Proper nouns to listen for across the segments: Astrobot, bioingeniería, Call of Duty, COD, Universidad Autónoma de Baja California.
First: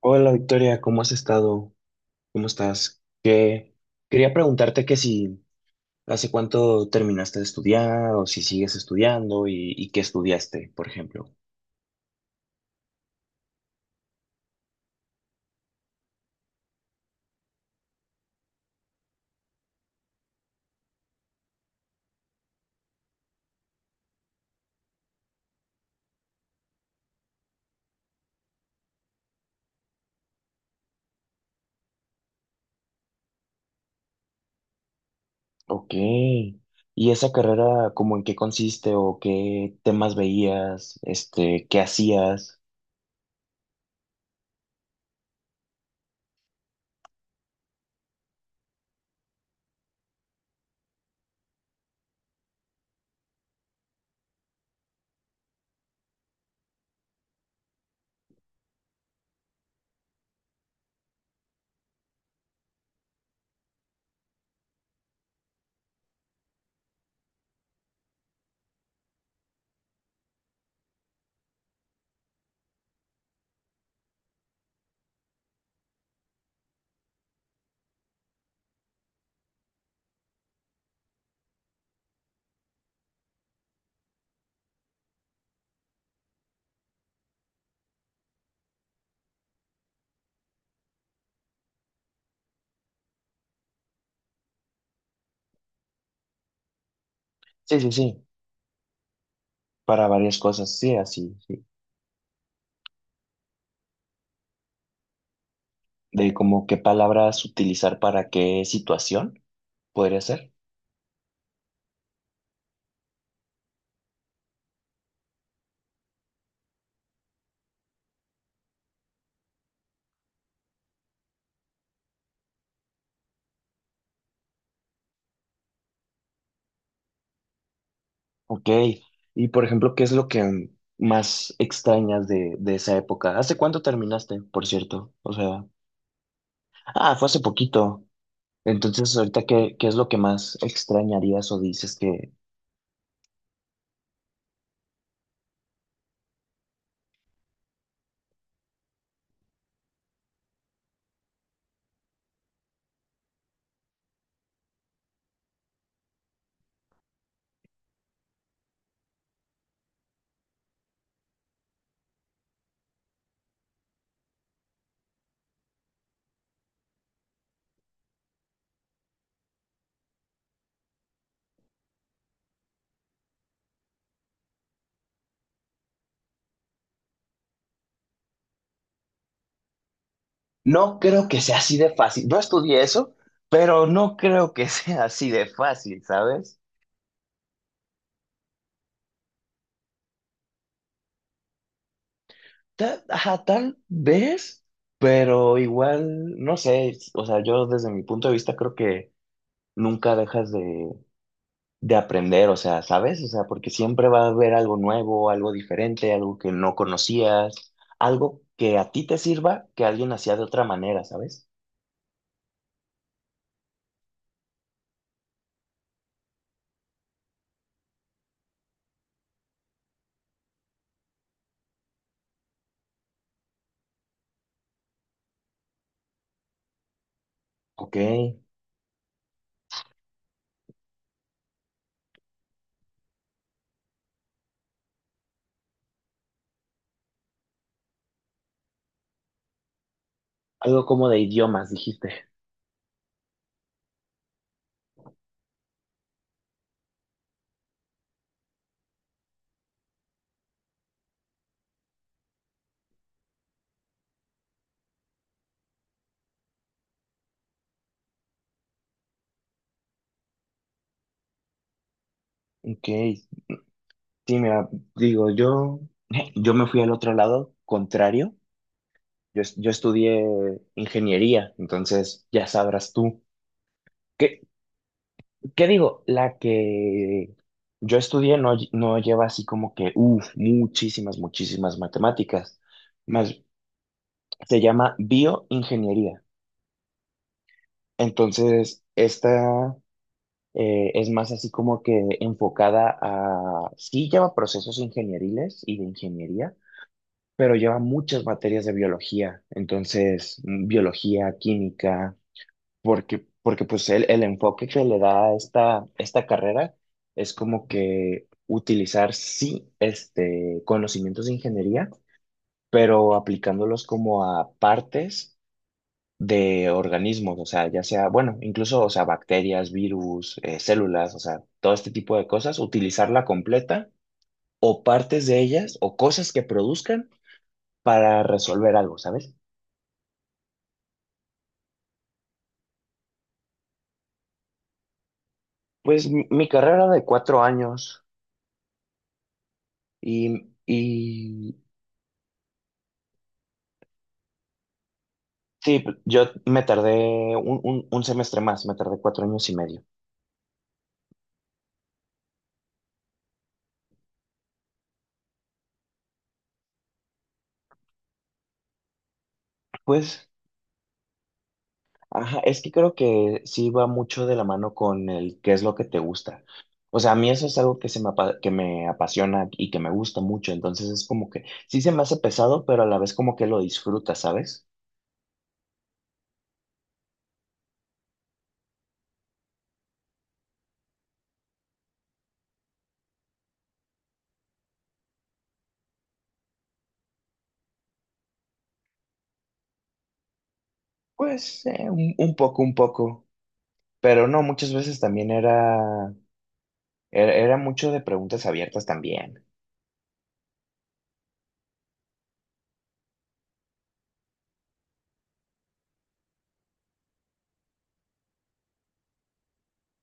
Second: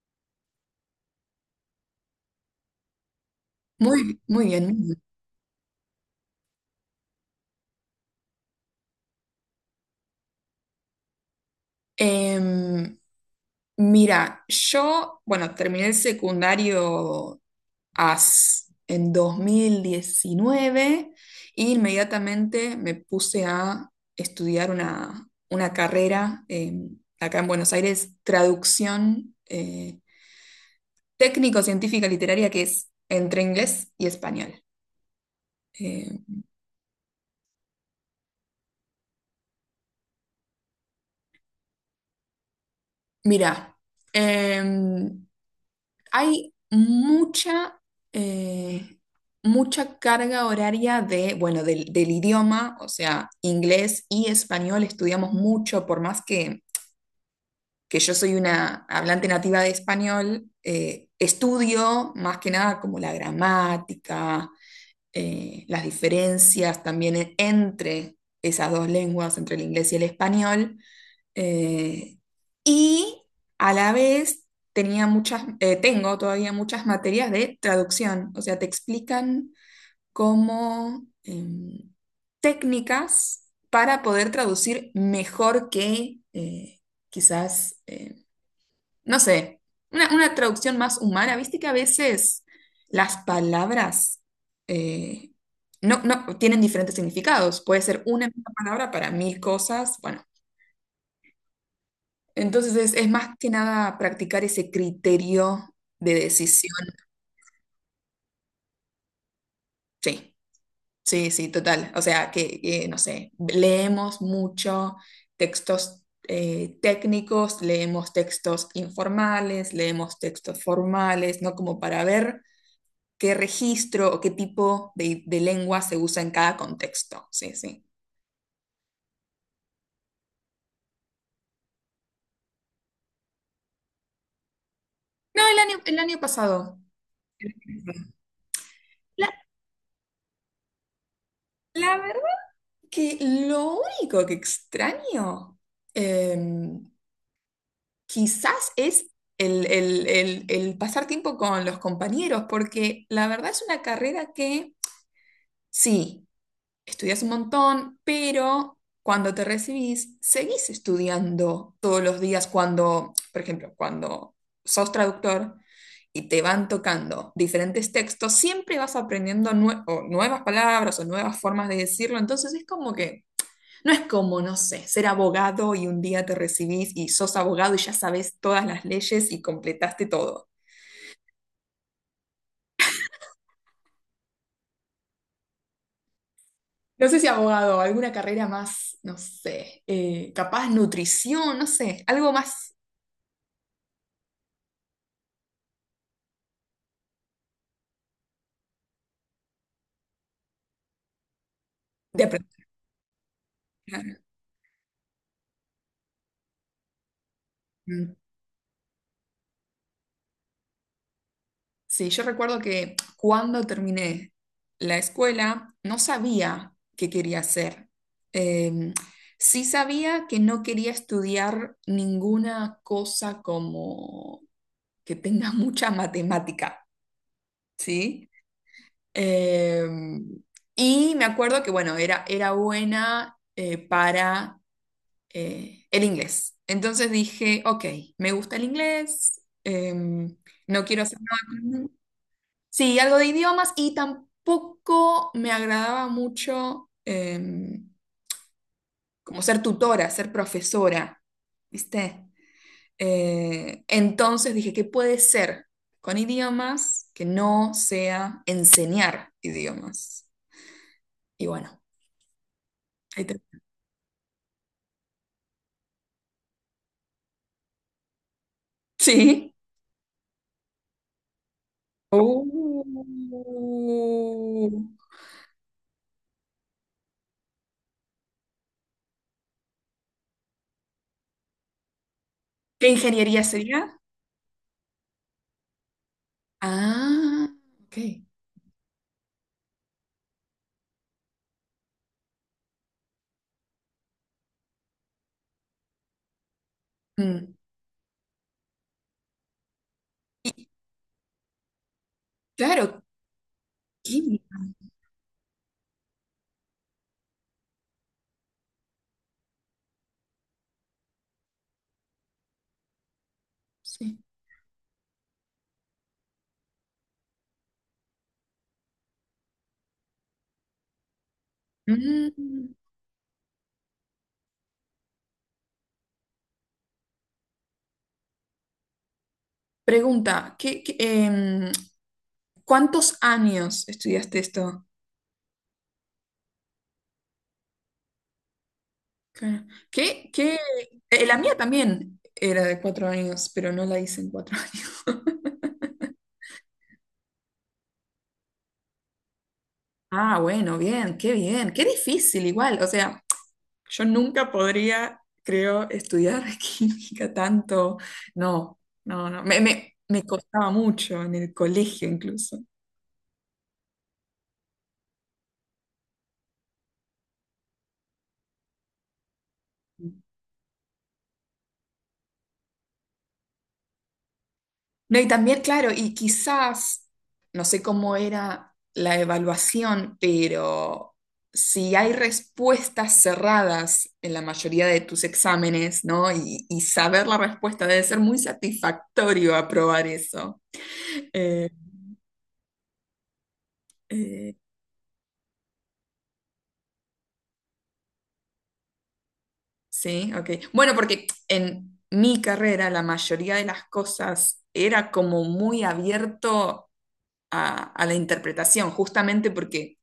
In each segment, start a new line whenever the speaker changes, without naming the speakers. Hola Victoria, ¿cómo has estado? ¿Cómo estás? Que
Muy,
quería
muy bien. Muy
preguntarte que
bien.
si hace cuánto terminaste de estudiar o si sigues estudiando y qué estudiaste, por ejemplo.
Em, mira, bueno, terminé el secundario AS en 2019 e inmediatamente me puse a estudiar una carrera acá en Buenos Aires, traducción técnico-científica literaria, que es entre inglés y español.
Ok.
Eh,
¿Y esa carrera, como en qué consiste o qué temas veías, este, qué hacías?
mira, em, Hay eh, mucha carga horaria de, bueno, del idioma, o sea, inglés y español estudiamos mucho, por más que yo soy una hablante nativa de español, estudio más que nada como la gramática, las diferencias también entre esas dos lenguas, entre el inglés y el español. Eh, y a la vez tenía muchas, tengo todavía muchas materias de traducción, o sea, te explican cómo técnicas para poder traducir mejor que quizás, no sé, una traducción más humana. Viste que a veces las palabras eh, no tienen diferentes significados.
Sí,
Puede
sí,
ser
sí,
una misma palabra para mil cosas.
para
Bueno,
varias cosas, sí, así, sí.
entonces es más que nada practicar ese criterio de
De como qué
decisión.
palabras utilizar para qué situación podría
Sí,
ser.
sí, sí, total. O sea, no sé, leemos mucho textos técnicos, leemos textos informales, leemos textos formales, ¿no? Como para ver qué registro o qué tipo de lengua se usa en cada contexto. Sí, sí.
Ok, y por ejemplo, ¿qué es lo que más extrañas de esa época? ¿Hace cuánto terminaste, por cierto? O
No,
sea,
el año pasado.
ah, fue hace poquito. Entonces,
La,
ahorita, ¿qué, qué es lo que más extrañarías o dices
la verdad
que
que lo único que extraño... em, quizás es el pasar tiempo con los compañeros, porque la verdad es una carrera que sí, estudias un montón, pero cuando te recibís, seguís estudiando todos los días cuando, por ejemplo, cuando sos traductor. Y te van tocando diferentes textos, siempre vas aprendiendo nue- o nuevas palabras o nuevas formas de decirlo, entonces es como que no es como, no sé, ser abogado y un día te recibís y sos abogado y ya sabes todas las leyes y completaste todo.
no creo que sea así de fácil? No estudié eso, pero no creo que sea así de fácil, ¿sabes?
No sé si abogado, alguna carrera más, no sé, capaz nutrición, no sé, algo más
Ta- ajá, tal vez, pero igual, no sé, o sea, yo desde mi punto de vista creo que nunca dejas de
de
aprender, o
aprender.
sea, ¿sabes? O sea, porque siempre va a haber algo nuevo, algo diferente, algo que no conocías,
Mm.
algo que a ti te sirva, que alguien hacía de otra manera, ¿sabes?
Sí, yo recuerdo que cuando terminé la escuela no sabía qué quería hacer. Em, sí sabía que no quería estudiar ninguna cosa como que tenga mucha matemática,
Ok,
¿sí? Eh, y me acuerdo que, bueno, era buena para el inglés. Entonces dije, ok, me gusta el inglés, no
algo
quiero
como
hacer
de
nada
idiomas,
con...
dijiste.
Sí, algo de idiomas y tampoco me agradaba mucho como ser tutora, ser profesora, ¿viste? Entonces dije, ¿qué puede ser con idiomas que no sea enseñar idiomas? Y bueno.
Ok, sí,
Ahí.
mira, digo, yo, yo me fui al otro lado, contrario, yo,
Sí.
es- yo estudié ingeniería, entonces ya
Oh.
sabrás tú. ¿Qué, ¿qué digo? La que yo estudié no, lle- no lleva así como que, uff, muchísimas, muchísimas matemáticas.
¿Qué
Más,
ingeniería sería?
se llama bioingeniería.
Ah, ok.
Entonces, esta es más así como que enfocada a, sí lleva procesos ingenieriles y de ingeniería,
Mm.
pero lleva muchas materias de biología. Entonces,
Y
mm, biología, química
claro,
porque, porque pues el
química,
enfoque que le da a esta, esta carrera es como que utilizar sí este, conocimientos de ingeniería, pero aplicándolos
sí.
como a partes de organismos, o sea, ya sea, bueno, incluso, o sea, bacterias, virus, células, o sea, todo este tipo de cosas,
Mm.
utilizarla completa o partes de ellas o cosas que produzcan para resolver algo, ¿sabes?
Pregunta, ¿cuántos años estudiaste esto?
Pues mi carrera de 4 años
Claro. ¿Qué, qué? La
y
mía también era de 4 años, pero no la hice en cuatro años.
sí, p- yo me tardé un semestre más, me tardé 4 años y medio.
Ah, bueno, bien, qué difícil igual, o sea. Yo nunca podría, creo, estudiar química tanto. No, no, no. Me
Pues,
costaba mucho en el colegio
ajá,
incluso.
es que creo que sí va mucho de la mano con el qué es lo que te gusta. O sea, a mí eso es algo que, se me, apa- que me apasiona y que me gusta mucho. Entonces es como que sí se me hace pesado, pero a la vez como que lo disfrutas, ¿sabes?
No, y también, claro, y quizás, no sé cómo era la evaluación, pero si hay respuestas cerradas en la mayoría de tus exámenes, ¿no? Y saber la respuesta debe ser muy satisfactorio aprobar eso.
Pues
Eh,
un poco, un poco. Pero no,
eh,
muchas veces también era, era, era mucho de preguntas abiertas también.
Sí ok. Bueno, porque en mi carrera la mayoría de las cosas era como muy abierto a la interpretación, justamente porque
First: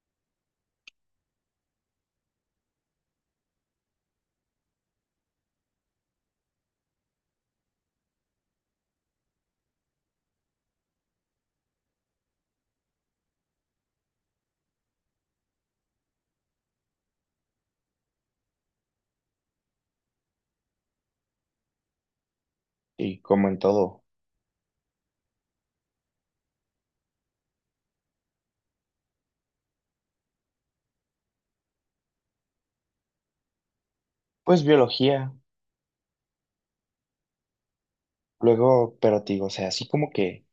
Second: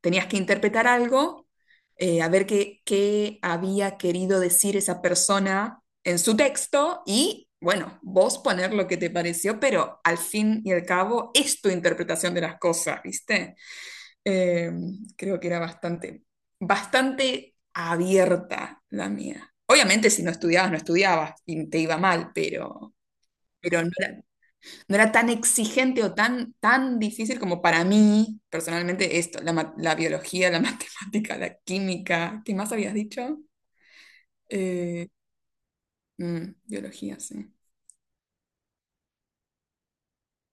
tenías que interpretar algo, a ver qué había querido decir esa persona en su texto y, bueno, vos poner lo que te pareció, pero al fin y al cabo es tu interpretación de las cosas, ¿viste? Eh, creo que era bastante abierta la mía. Obviamente, si no estudiabas, no estudiabas y te iba mal, pero,
Y como en
no
todo,
era, tan exigente o tan, difícil como para mí, personalmente, esto, la, la biología, la matemática, la química. ¿Qué más habías dicho?
pues
Eh,
biología.
biología, sí.
Luego, pero te digo, o sea, así como que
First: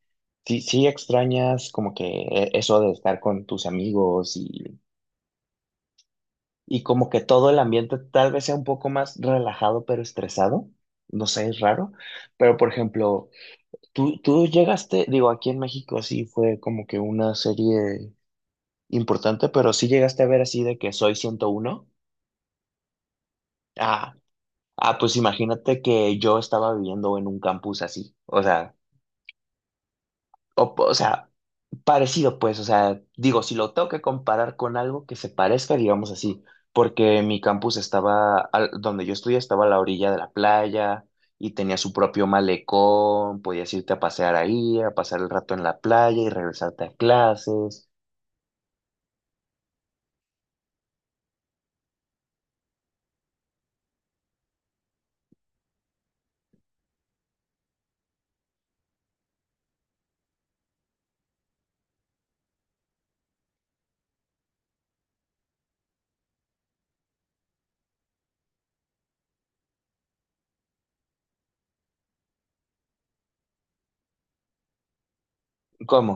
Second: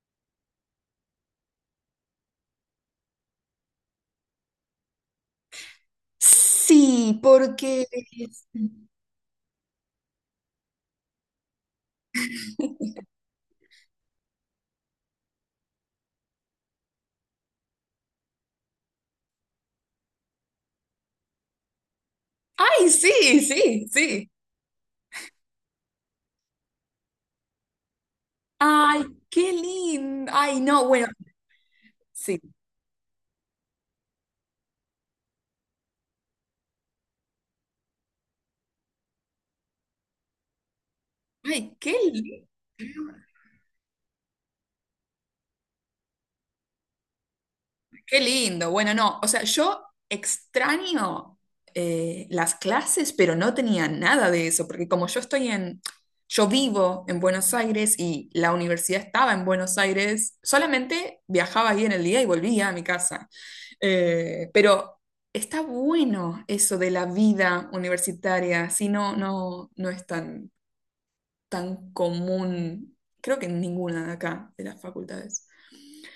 sí, sí extrañas como que e- eso de estar con tus amigos y como
Sí,
que todo el
porque...
ambiente tal vez sea un poco más relajado pero estresado. No sé, es raro. Pero por ejemplo, tú llegaste, digo, aquí en México sí fue como que una serie importante, pero sí llegaste a ver así de que soy 101.
¡Ay, sí, sí,
Ah,
sí!
ah, pues imagínate que yo estaba viviendo en un campus así.
¡Ay, qué lindo! ¡Ay, no!
O
Bueno,
sea, parecido,
sí.
pues, o sea, digo, si lo tengo que comparar con algo que se parezca, digamos así, porque mi campus estaba, al- donde yo estudié, estaba a la orilla de la playa y
Ay,
tenía su propio malecón, podías irte a pasear ahí, a pasar el rato en la playa y regresarte a clases.
qué lindo. Bueno, no, o sea, yo extraño las clases, pero no tenía nada de eso, porque como yo vivo en Buenos Aires y la universidad estaba en Buenos Aires, solamente viajaba ahí en el día y volvía a mi casa. Pero está bueno eso de la vida universitaria, si no, no es tan, común, creo que en ninguna de acá, de las facultades.
¿Cómo?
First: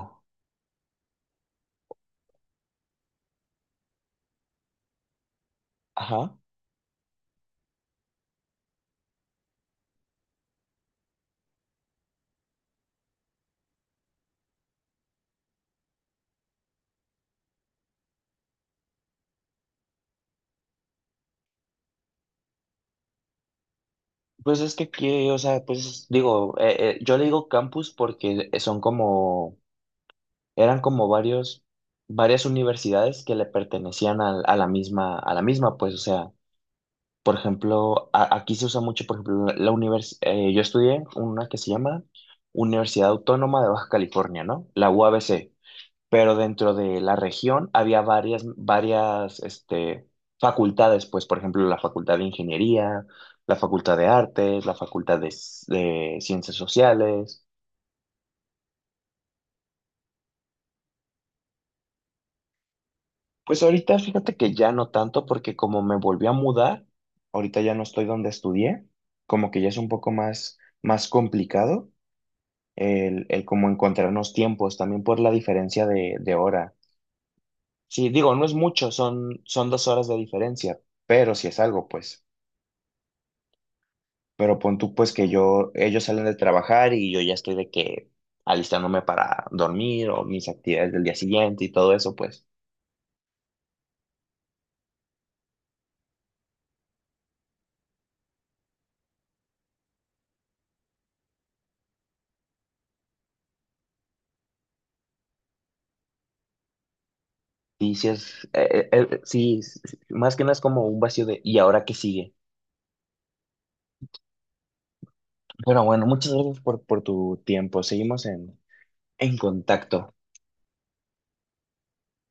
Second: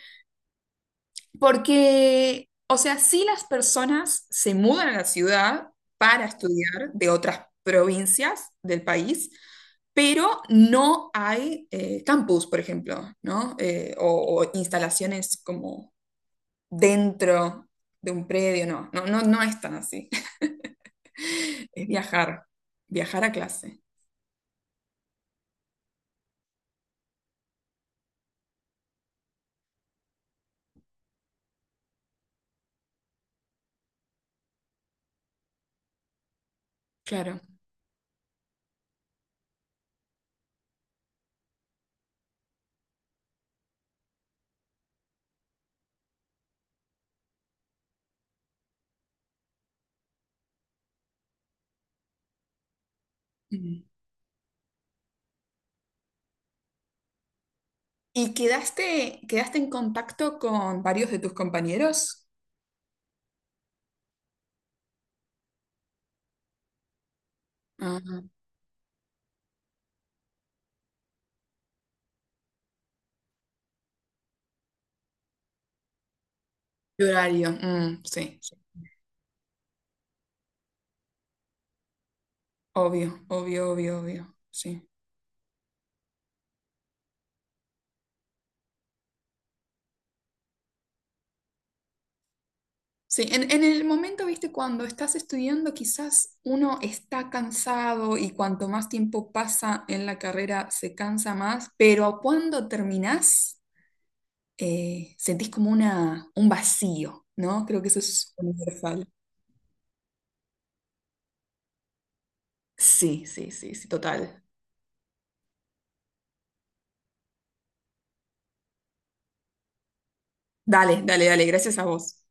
Porque, o sea, sí las personas se mudan a la ciudad para
Ajá.
estudiar de otras provincias del país, pero no hay campus, por ejemplo, ¿no? O instalaciones como dentro de un predio, no, no, no, no es tan así. Es viajar, a clase,
Pues es que aquí, o sea, pues digo, yo le digo campus porque son como, eran como varios, varias universidades que le pertenecían al- a la misma, pues, o sea. Por
claro.
ejemplo, a- aquí se usa mucho, por ejemplo, la univers- yo estudié una que se llama Universidad Autónoma de Baja California, ¿no? La UABC. Pero dentro de la región había varias, varias, este, facultades, pues, por ejemplo, la Facultad de Ingeniería, la
Mm.
Facultad de Artes, la Facultad de, S- de Ciencias Sociales.
¿Y quedaste, en contacto con varios de tus compañeros?
Pues ahorita fíjate que ya no tanto, porque como me volví a mudar, ahorita ya no estoy donde
Ah,
estudié, como que ya es un poco más, más complicado. El cómo encontrarnos tiempos, también por la diferencia de hora.
de horario, mm,
Sí, digo,
sí.
no es
Sí.
mucho, son, son 2 horas de diferencia, pero si es algo, pues.
Obvio, obvio, obvio, obvio.
Pero pon
Sí.
tú, pues, que yo, ellos salen de trabajar y yo ya estoy de que alistándome para dormir o mis actividades del día siguiente y todo eso, pues.
Sí, en, el momento, viste, cuando estás estudiando, quizás uno está cansado y cuanto más tiempo pasa en la carrera se cansa más, pero cuando terminás, sentís como un vacío, ¿no? Creo que
Y
eso
si
es
es,
universal.
sí, s- s- más que nada es como un vacío de, ¿y ahora qué sigue?
Sí, sí, sí, sí, total.
Pero bueno, muchas gracias por tu tiempo. Seguimos en contacto.
Dale, dale, dale, gracias a vos.